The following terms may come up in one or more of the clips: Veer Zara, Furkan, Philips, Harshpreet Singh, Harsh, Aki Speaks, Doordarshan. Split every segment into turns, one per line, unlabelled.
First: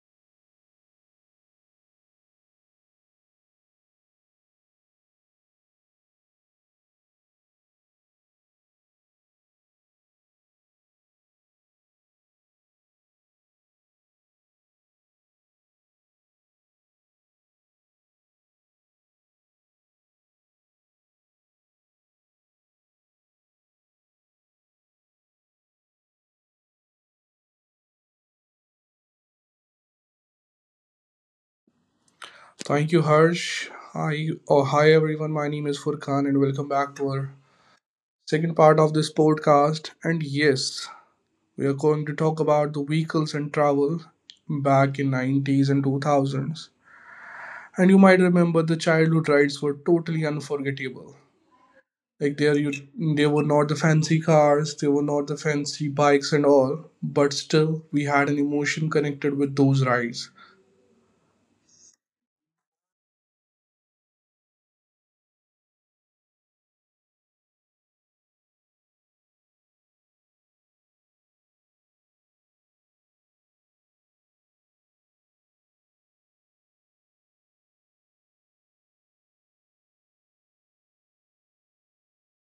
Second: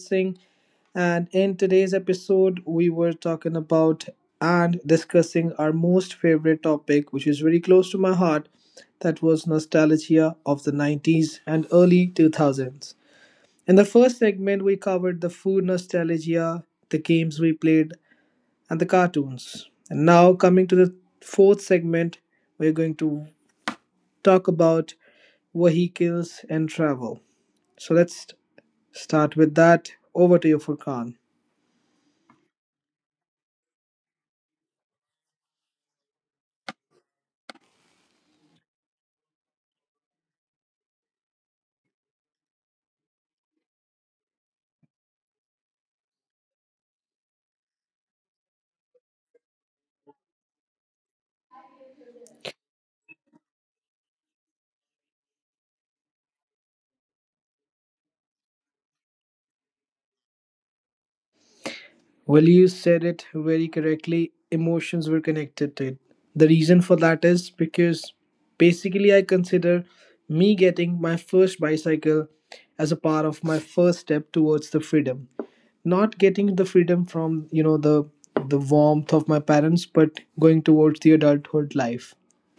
Singh, and in today's episode, we were talking about and discussing our most favorite topic, which is very close to my heart. That was nostalgia of the 90s and early 2000s. In the first segment, we covered the food nostalgia, the games we played, and the cartoons. And now, coming to the fourth segment, we're going to talk about vehicles and travel. So let's start with that. Over to you, Furkan.
Thank you, Harsh. Hi everyone. My name is Furkan, and welcome back to our second part of this podcast. And yes, we are going to talk about the vehicles and travel back in 90s and 2000s. And you might remember the childhood rides were totally unforgettable. Like there, you They were not the fancy cars, they were not the fancy bikes and all, but still we had an emotion connected with those rides.
Well, you said it very correctly. Emotions were connected to it. The reason for that is because basically I consider me getting my first bicycle as a part of my first step towards the freedom. Not getting the freedom from the warmth of my parents, but going towards the adulthood life.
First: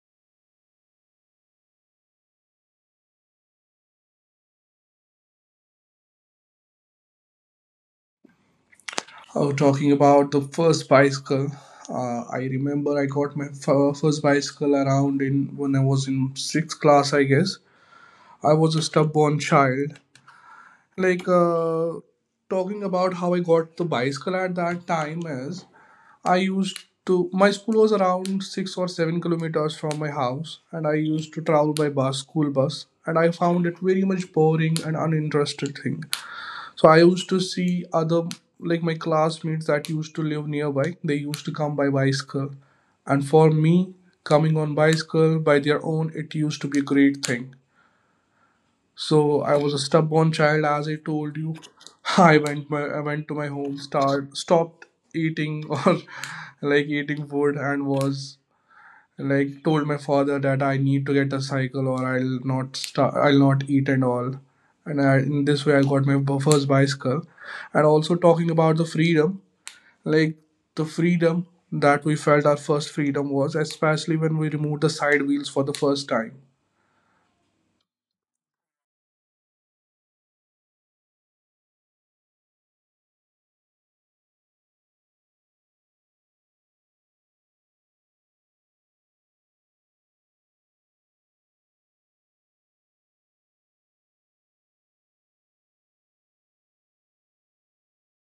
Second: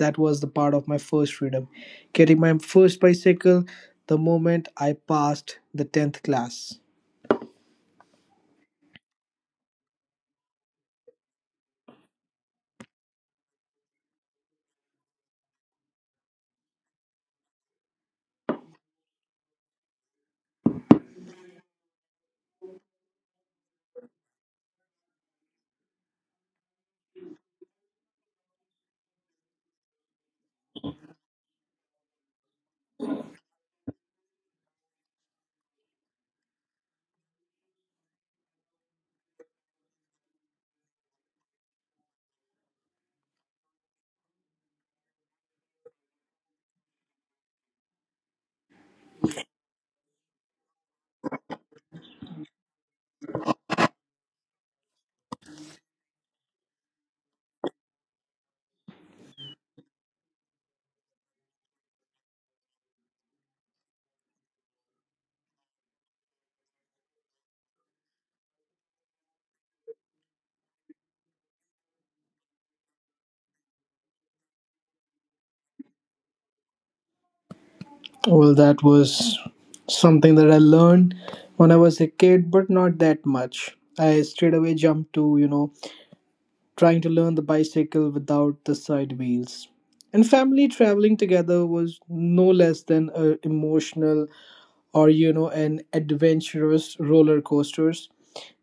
That was the part of my first freedom, getting my first bicycle, the moment I passed the 10th class.
Oh, talking about the first bicycle, I remember I got my first bicycle around in when I was in sixth class, I guess. I was a stubborn child. Like uh, Talking about how I got the bicycle at that time is I used to, my school was around 6 or 7 kilometers from my house, and I used to travel by bus, school bus, and I found it very much boring and uninterested thing. So I used to see other, like my classmates that used to live nearby. They used to come by bicycle, and for me, coming on bicycle by their own, it used to be a great thing. So I was a stubborn child, as I told you. I went to my home, start stopped eating or like eating food, and was like told my father that I need to get a cycle or I'll not eat and all. And I, in this way, I got my first bicycle. And also talking about the freedom, like the freedom that we felt, our first freedom was, especially when we removed the side wheels for the first time.
Well, that was something that I learned when I was a kid, but not that much. I straight away jumped to trying to learn the bicycle without the side wheels. And family traveling together was no less than an emotional or an adventurous roller coasters,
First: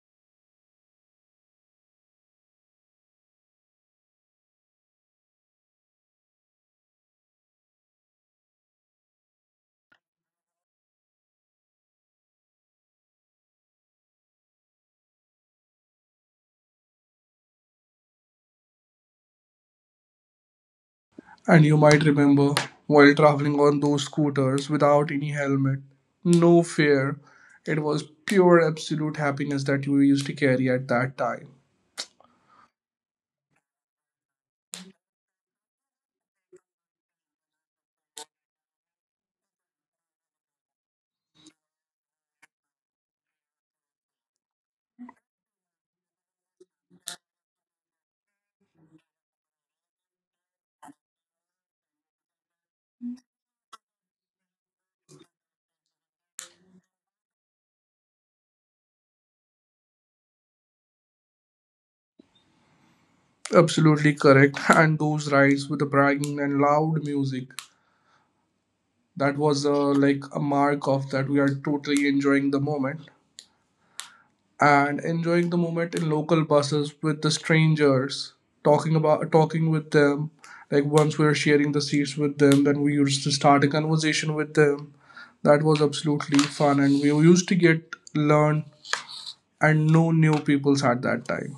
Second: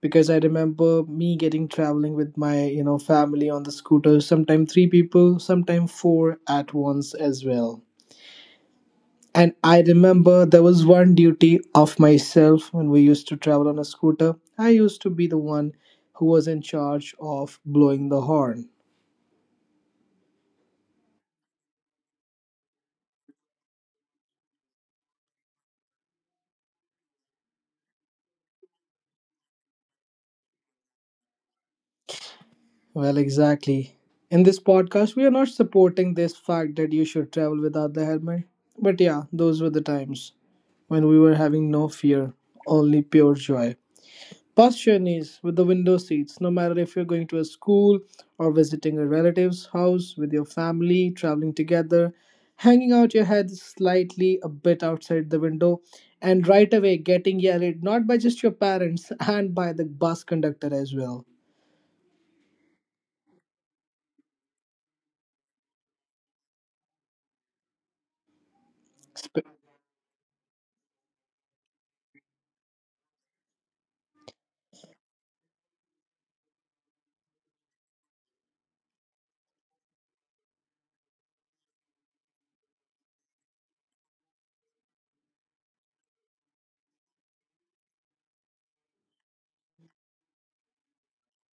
because I remember me getting traveling with my family on the scooter, sometimes three people, sometimes four at once as well. And I remember there was one duty of myself. When we used to travel on a scooter, I used to be the one who was in charge of blowing the horn.
And you might remember while traveling on those scooters without any helmet, no fear. It was pure absolute happiness that we used to carry at that time.
Well, exactly. In this podcast, we are not supporting this fact that you should travel without the helmet, but yeah, those were the times when we were having no fear, only pure joy. Past journeys with the window seats, no matter if you're going to a school or visiting a relative's house with your family, traveling together, hanging out your head slightly a bit outside the window, and right away getting yelled at, not by just your parents and by the bus conductor as well.
Absolutely correct. And those rides with the bragging and loud music, that was
Sp-
like a mark of that we are totally enjoying the moment and enjoying the moment in local buses with the strangers, talking with them. Like once we were sharing the seats with them, then we used to start a conversation with them. That was absolutely fun, and we used to get learn and know new peoples at that time.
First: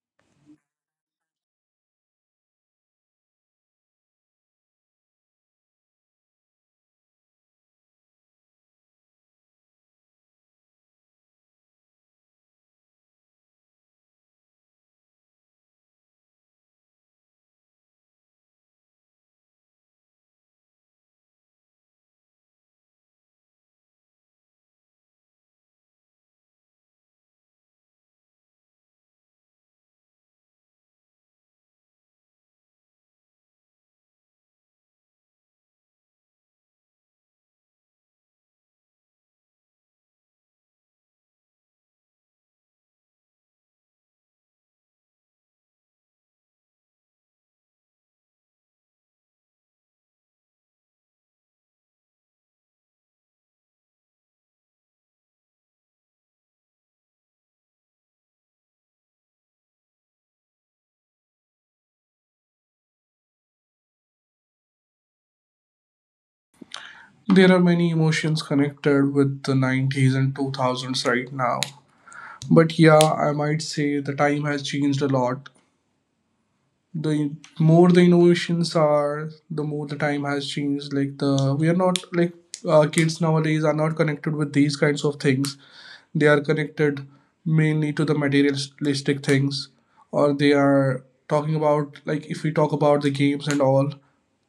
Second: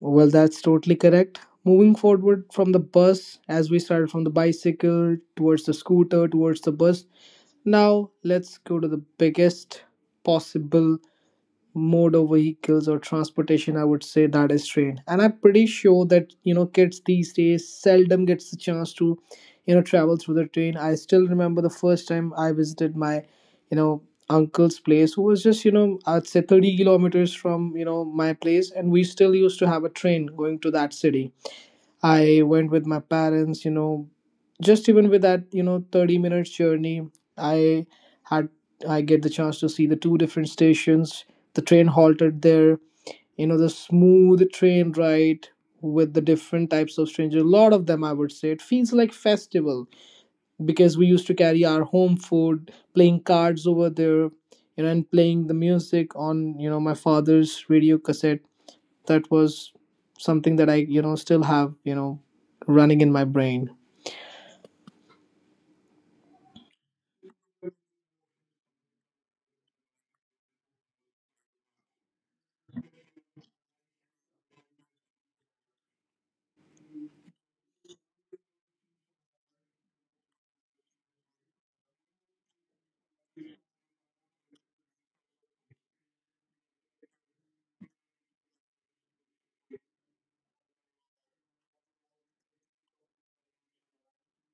Well, that's totally correct. Moving forward from the bus, as we started from the bicycle towards the scooter, towards the bus, now let's go to the biggest possible mode of vehicles or transportation, I would say, that is train. And I'm pretty sure that kids these days seldom gets the chance to travel through the train. I still remember the first time I visited my you know uncle's place, who was just, I'd say, 30 kilometers from my place, and we still used to have a train going to that city. I went with my parents. Just even with that, 30 minutes journey, I had I get the chance to see the two different stations. The train halted there, the smooth train ride with the different types of strangers. A lot of them, I would say. It feels like festival, because we used to carry our home food, playing cards over there, and playing the music on, my father's radio cassette. That was something that I still have running in my brain.
There are many emotions connected with the 90s and 2000s right now. But yeah, I might say the time has changed a lot. The more the innovations are, the more the time has changed. Like, kids nowadays are not connected with these kinds of things. They are connected mainly to the materialistic things, or they are talking about, like if we talk about the games and all,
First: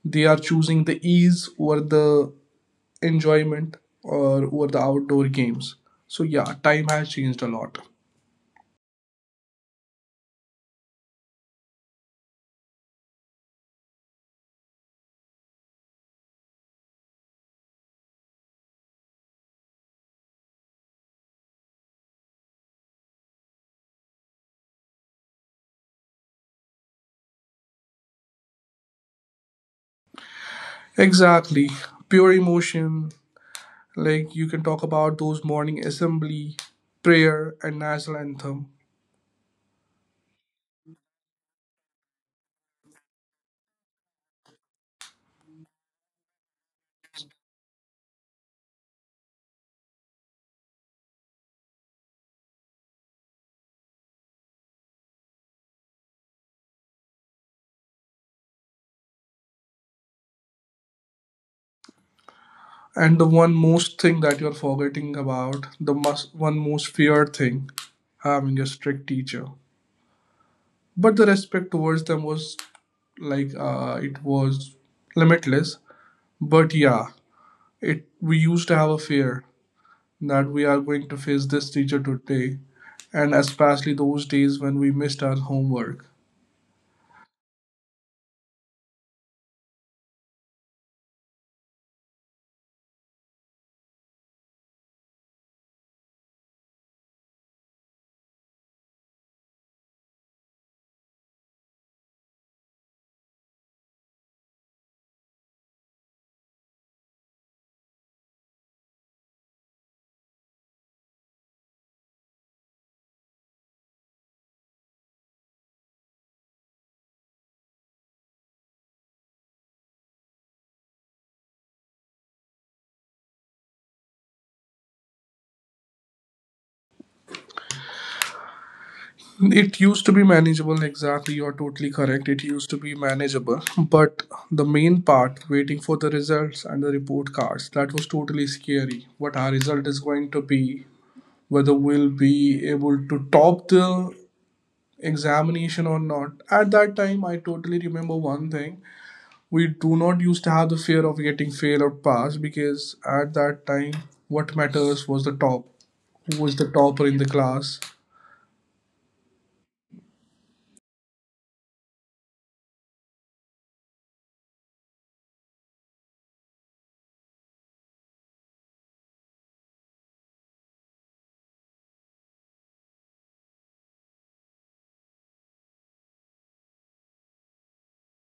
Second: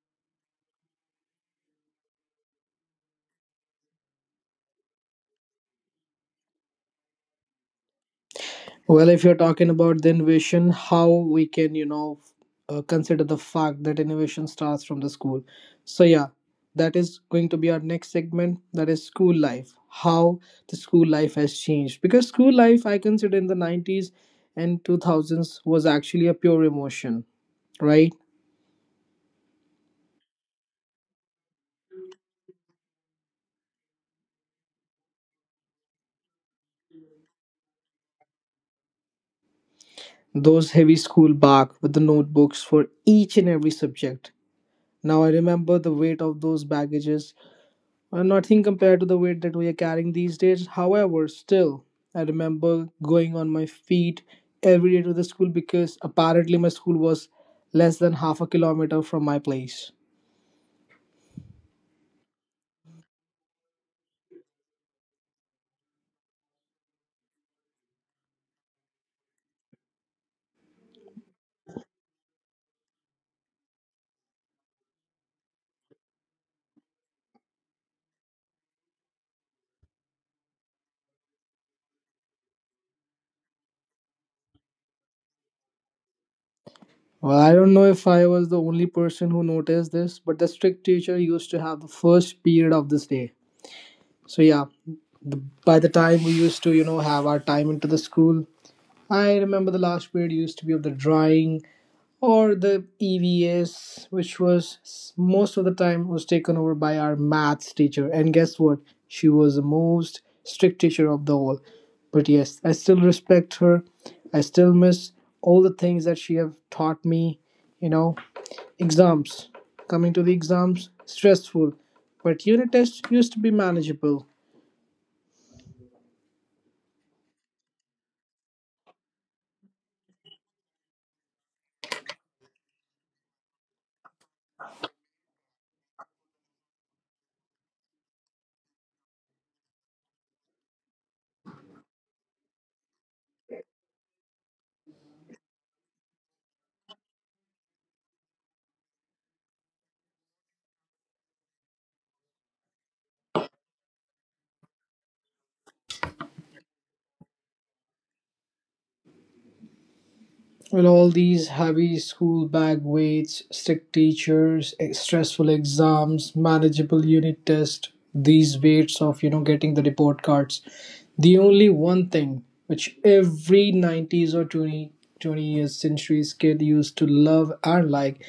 they are choosing the ease over the enjoyment or over the outdoor games. So yeah, time has changed a lot.
Well, if you're talking about the innovation, how we can, consider the fact that innovation starts from the school. So yeah, that is going to be our next segment, that is school life. How the school life has changed, because school life, I consider, in the 90s and 2000s was actually a pure emotion, right?
Exactly. Pure emotion. Like you can talk about those morning assembly, prayer, and national anthem.
Those heavy school bark with the notebooks for each and every subject. Now I remember the weight of those baggages, nothing compared to the weight that we are carrying these days. However, still, I remember going on my feet every day to the school, because apparently my school was less than half a kilometer from my place.
And the one most thing that you're forgetting about, one most feared thing, having your strict teacher. But the respect towards them was it was limitless. But yeah, it we used to have a fear that we are going to face this teacher today, and especially those days when we missed our homework.
Well, I don't know if I was the only person who noticed this, but the strict teacher used to have the first period of this day. So yeah, the, by the time we used to, have our time into the school, I remember the last period used to be of the drawing or the EVS, which was most of the time was taken over by our maths teacher. And guess what? She was the most strict teacher of the all. But yes, I still respect her. I still miss all the things that she have taught me. You know, exams. Coming to the exams, stressful. But unit tests used to be manageable.
It used to be manageable, exactly. You're totally correct. It used to be manageable. But the main part, waiting for the results and the report cards, that was totally scary. What our result is going to be, whether we'll be able to top the examination or not. At that time, I totally remember one thing. We do not used to have the fear of getting fail or pass because at that time, what matters was the top. Who was the topper in the class?
Well, all these heavy school bag weights, strict teachers, stressful exams, manageable unit tests, these weights of, getting the report cards. The only one thing which every 90s or 20 years centuries kid used to love and like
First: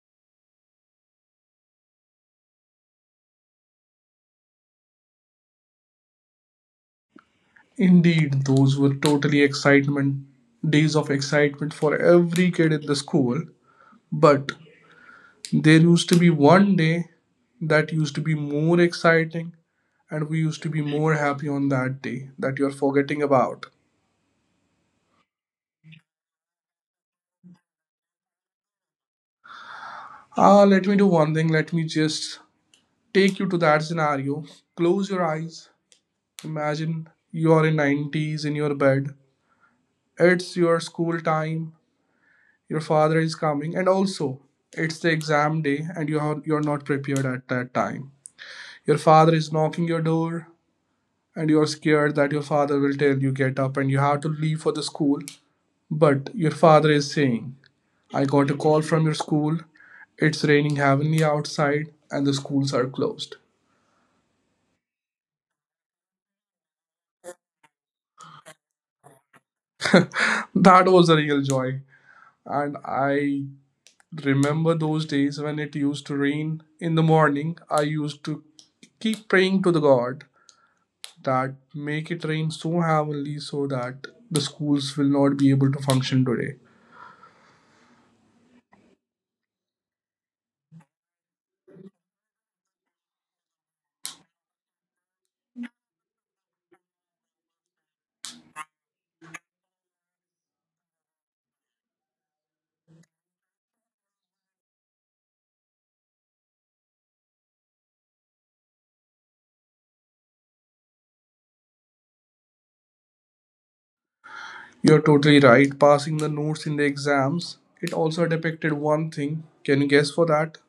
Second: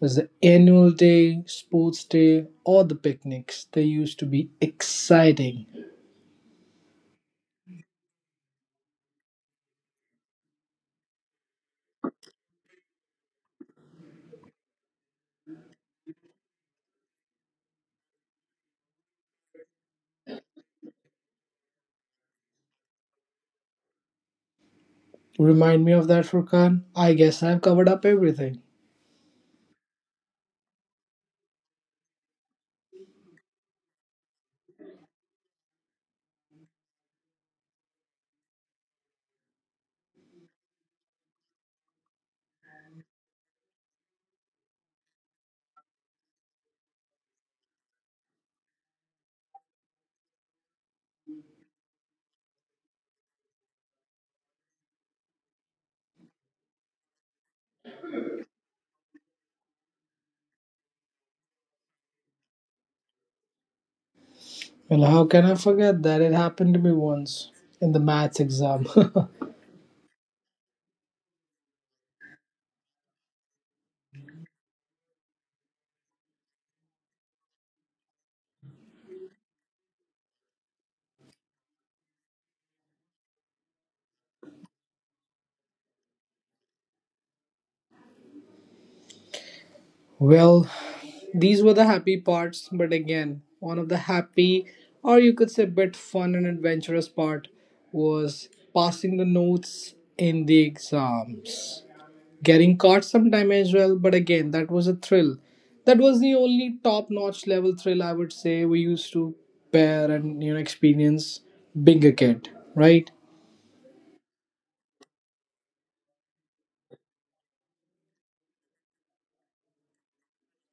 was the annual day, sports day, or the picnics. They used to be exciting.
Indeed, those were totally excitement days of excitement for every kid in the school. But there used to be one day that used to be more exciting, and we used to be more happy on that day that you're forgetting about.
Remind me of that, Furkan? I guess I've covered up everything.
Ah, let me do one thing. Let me just take you to that scenario. Close your eyes. Imagine you're in 90s in your bed. It's your school time. Your father is coming, and also it's the exam day and you're not prepared at that time. Your father is knocking your door, and you're scared that your father will tell you get up and you have to leave for the school, but your father is saying, I got a call from your school. It's raining heavily outside and the schools are closed.
Well, how can I forget that? It happened to me once in the maths exam.
That was a real joy. And I remember those days when it used to rain in the morning, I used to keep praying to the god that make it rain so heavily so that the schools will not be able to function today.
Well, these were the happy parts, but again, one of the happy, or you could say, bit fun and adventurous part was passing the notes in the exams. Getting caught sometime as well, but again, that was a thrill. That was the only top-notch level thrill, I would say, we used to bear and experience being a kid, right?
You're totally right. Passing the notes in the exams, it also depicted one thing. Can you guess for that?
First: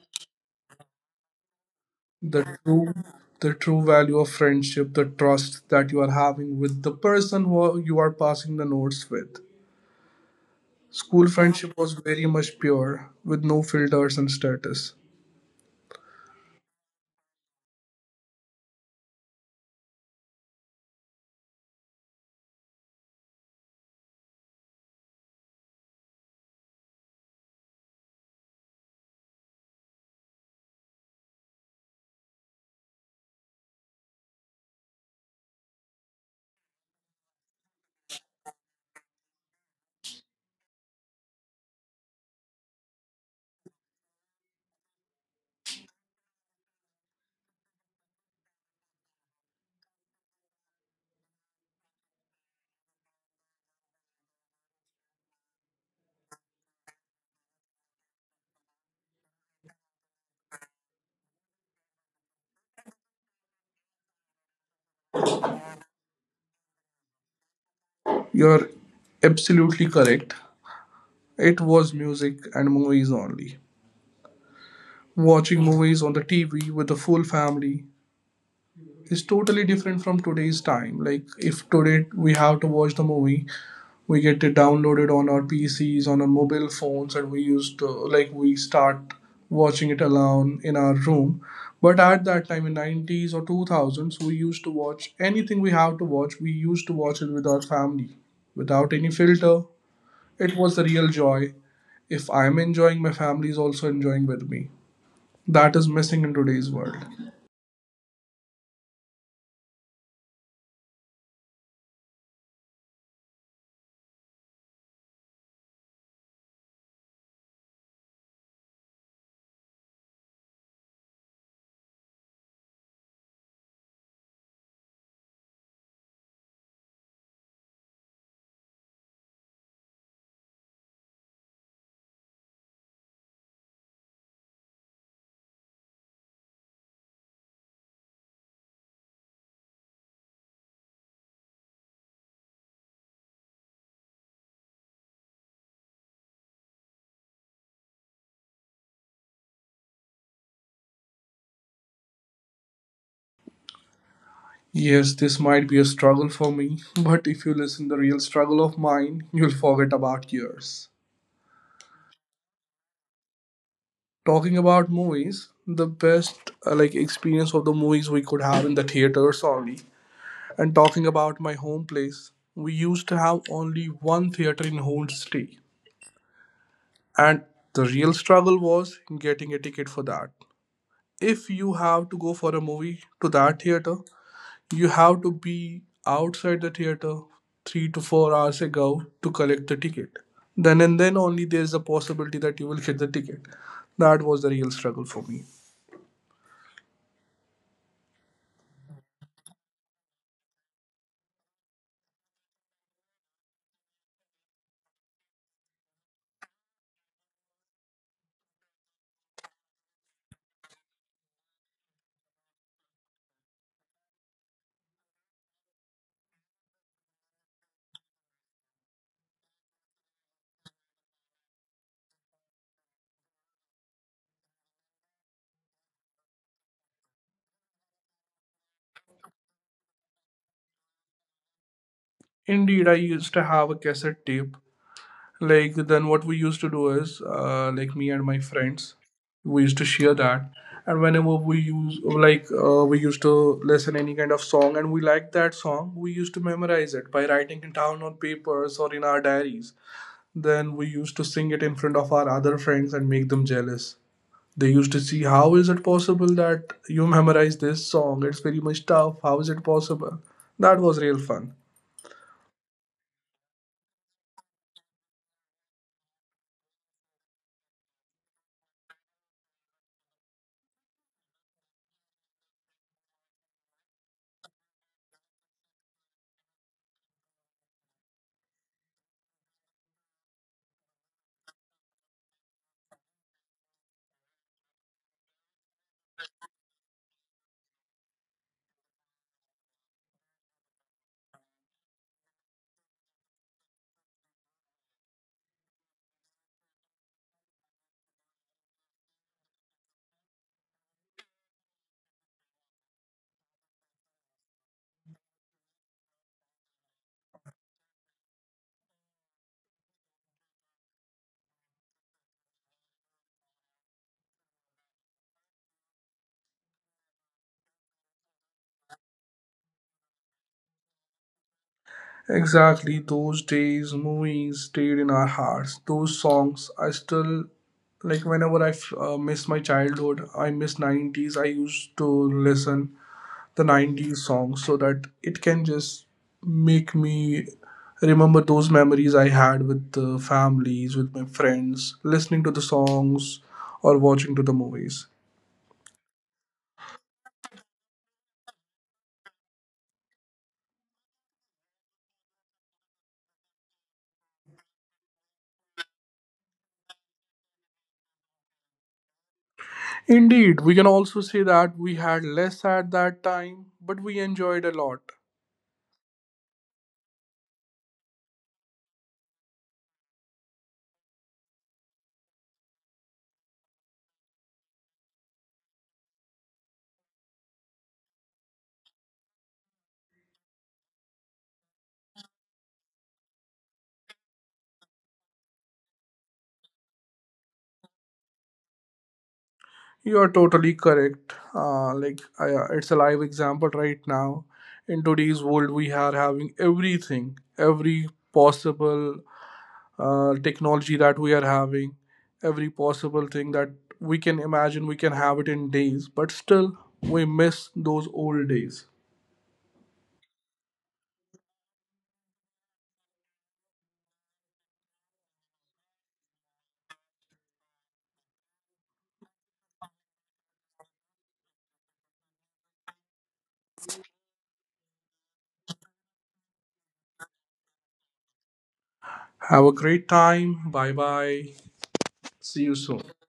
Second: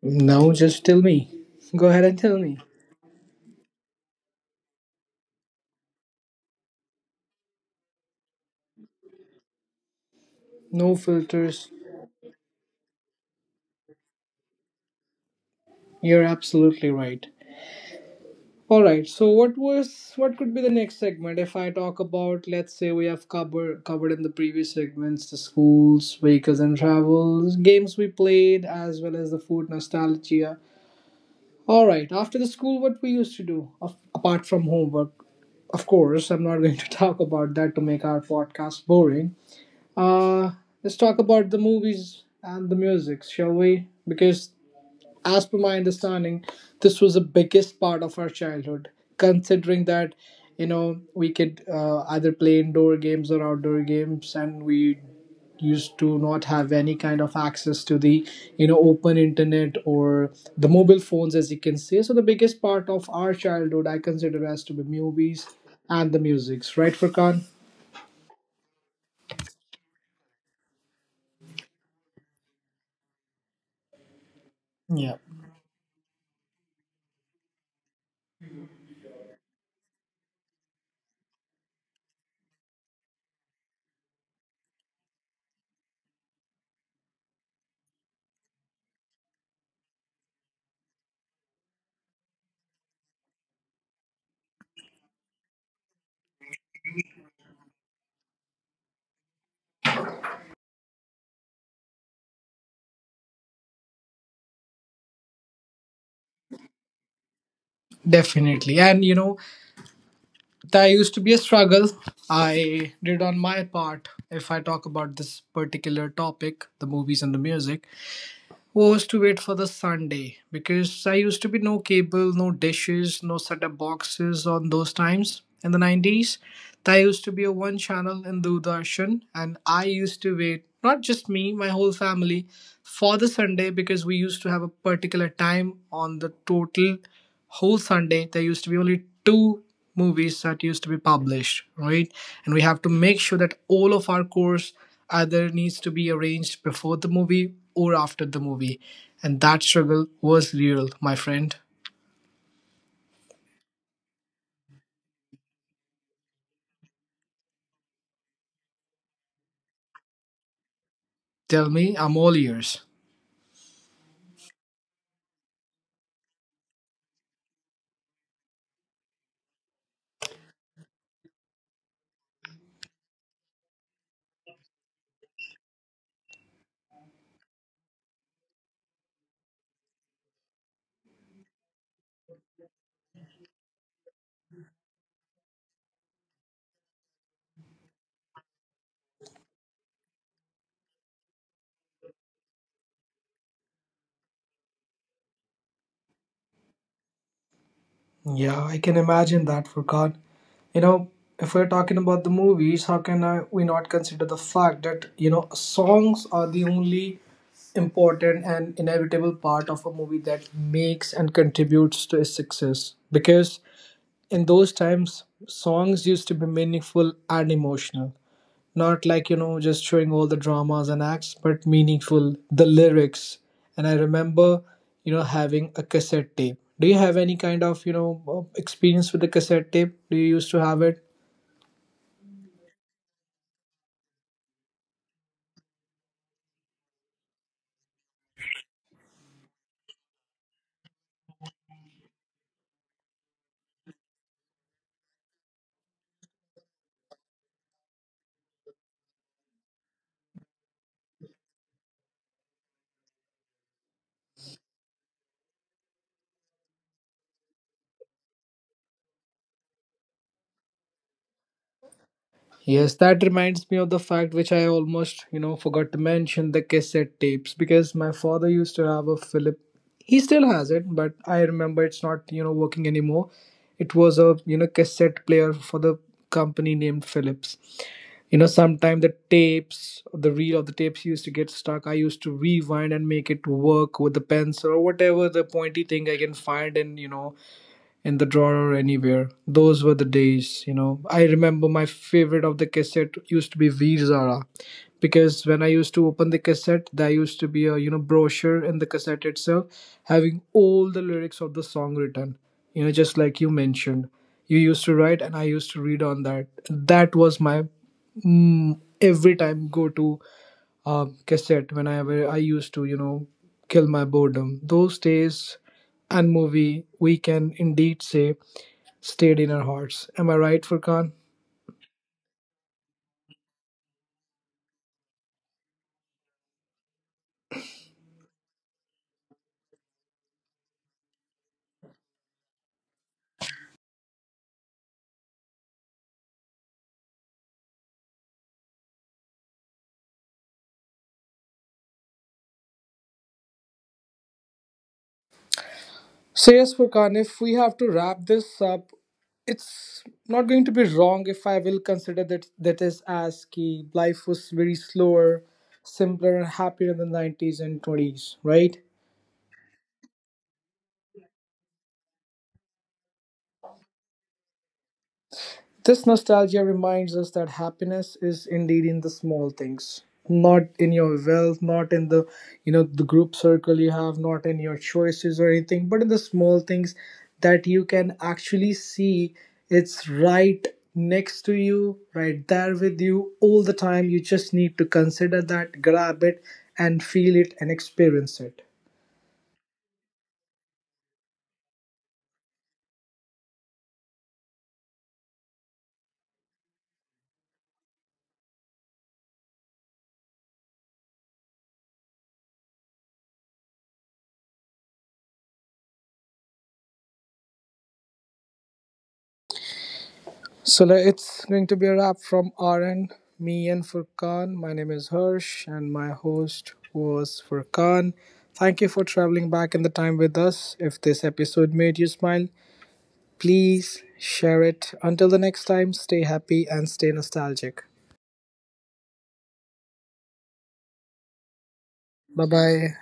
Now just tell me. Go ahead and tell
The
me.
true the true value of friendship, the trust that you are having with the person who you are passing the notes with.
No
School
filters.
friendship was very much pure with no filters and status.
You're absolutely right. All right. So what could be the next segment if I talk about, let's say, we have covered in the previous segments the schools, vehicles and travels, games we played, as well as the food nostalgia. All right. After the school, what we used to do apart from homework. Of course, I'm not going to talk about that to make our podcast boring. Uh, let's talk about the movies and the music, shall we? Because, as per my understanding, this was the biggest part of our childhood. Considering that, we could either play indoor games or outdoor games, and we used to not have any kind of access to the open internet or the mobile phones, as you can say. So the biggest part of our childhood, I consider, as to be movies and the musics, right, Furkan?
You're absolutely correct. It was music and movies only.
Yeah,
Watching movies on the TV with the full family is totally different from today's time. Like if today we have to watch the movie, we get it downloaded on our PCs, on our mobile phones, and we used to like we start watching it alone in our room. But at that time in 90s or 2000s, we used to watch anything we have to watch. We used to watch it with our family, without any filter. It was the real joy. If I'm enjoying, my family is also enjoying with me. That is missing in today's world.
definitely. And that used to be a struggle I did on my part. If I talk about this particular topic, the movies and the music, was to wait for the Sunday, because I used to be no cable, no dishes, no setup boxes on those times in the 90s. That used to be a one channel in Doordarshan, and I used to wait, not just me, my whole family, for the Sunday, because we used to have a particular time on the total whole Sunday. There used to be only two movies that used to be published, right? And we have to make sure that all of our course either needs to be arranged before the movie or after the movie. And that struggle was real, my friend.
Yes, this might be a struggle for me, but if you listen the real struggle of mine, you'll forget about yours.
Tell me, I'm all ears.
Talking about movies, the best like experience of the movies we could have in the theaters only. And talking about my home place, we used to have only one theater in whole city, and the real struggle was getting a ticket for that. If you have to go for a movie to that theater, you have to be outside the theater 3 to 4 hours ago to collect the ticket. Then and then only there is a possibility that you will get the ticket. That was the real struggle for me.
Yeah, I can imagine that for God. You know, if we're talking about the movies, how can we not consider the fact that, songs are the only important and inevitable part of a movie that makes and contributes to its success? Because in those times, songs used to be meaningful and emotional, not like just showing all the dramas and acts, but meaningful, the lyrics. And I remember having a cassette tape. Do you have any kind of experience with the cassette tape? Do you used to have it?
Indeed, I used to have a cassette tape. Like then, what we used to do is, like me and my friends, we used to share that. And whenever we used to listen any kind of song and we liked that song, we used to memorize it by writing it down on papers or in our diaries. Then we used to sing it in front of our other friends and make them jealous. They used to see, how is it possible that you memorize this song? It's very much tough. How is it possible? That was real fun.
Yes, that reminds me of the fact which I almost forgot to mention the cassette tapes, because my father used to have a Philip. He still has it, but I remember it's not working anymore. It was a cassette player for the company named Philips. You know, sometimes the tapes, the reel of the tapes used to get stuck. I used to rewind and make it work with the pencil or whatever the pointy thing I can find, and in the drawer or anywhere. Those were the days. I remember my favorite of the cassette used to be Veer Zara, because when I used to open the cassette, there used to be a brochure in the cassette itself, having all the lyrics of the song written. You know, just like you mentioned, you used to write and I used to read on that. That was my every time go to cassette, when I where I used to kill my boredom. Those days and movie, we can indeed say, stayed in our hearts. Am I right, Furkan?
Exactly, those days, movies stayed in our hearts. Those songs, I still like whenever I miss my childhood, I miss 90s. I used to listen the 90s songs so that it can just make me remember those memories I had with the families, with my friends, listening to the songs or watching to the movies.
So yes, Furkan. If we have to wrap this up, it's not going to be wrong if I will consider that that is as key. Life was very slower, simpler, and happier in the 90s and twenties, right?
Indeed, we can also say that we had less at that time, but we enjoyed a lot.
This nostalgia reminds us that happiness is indeed in the small things, not in your wealth, not in the group circle you have, not in your choices or anything, but in the small things that you can actually see. It's right next to you, right there with you all the time. You just need to consider that, grab it and feel it and experience it.
You are totally correct. Like it's a live example right now. In today's world, we are having everything, every possible technology that we are having, every possible thing that we can imagine, we can have it in days, but still we miss those old days.
So it's going to be a wrap from our end. Me and Furkan. My name is Hirsch, and my host was Furkan. Thank you for traveling back in the time with us. If this episode made you smile, please share it. Until the next time, stay happy and stay nostalgic.
Have a great time. Bye bye. See
Bye
you soon.
bye.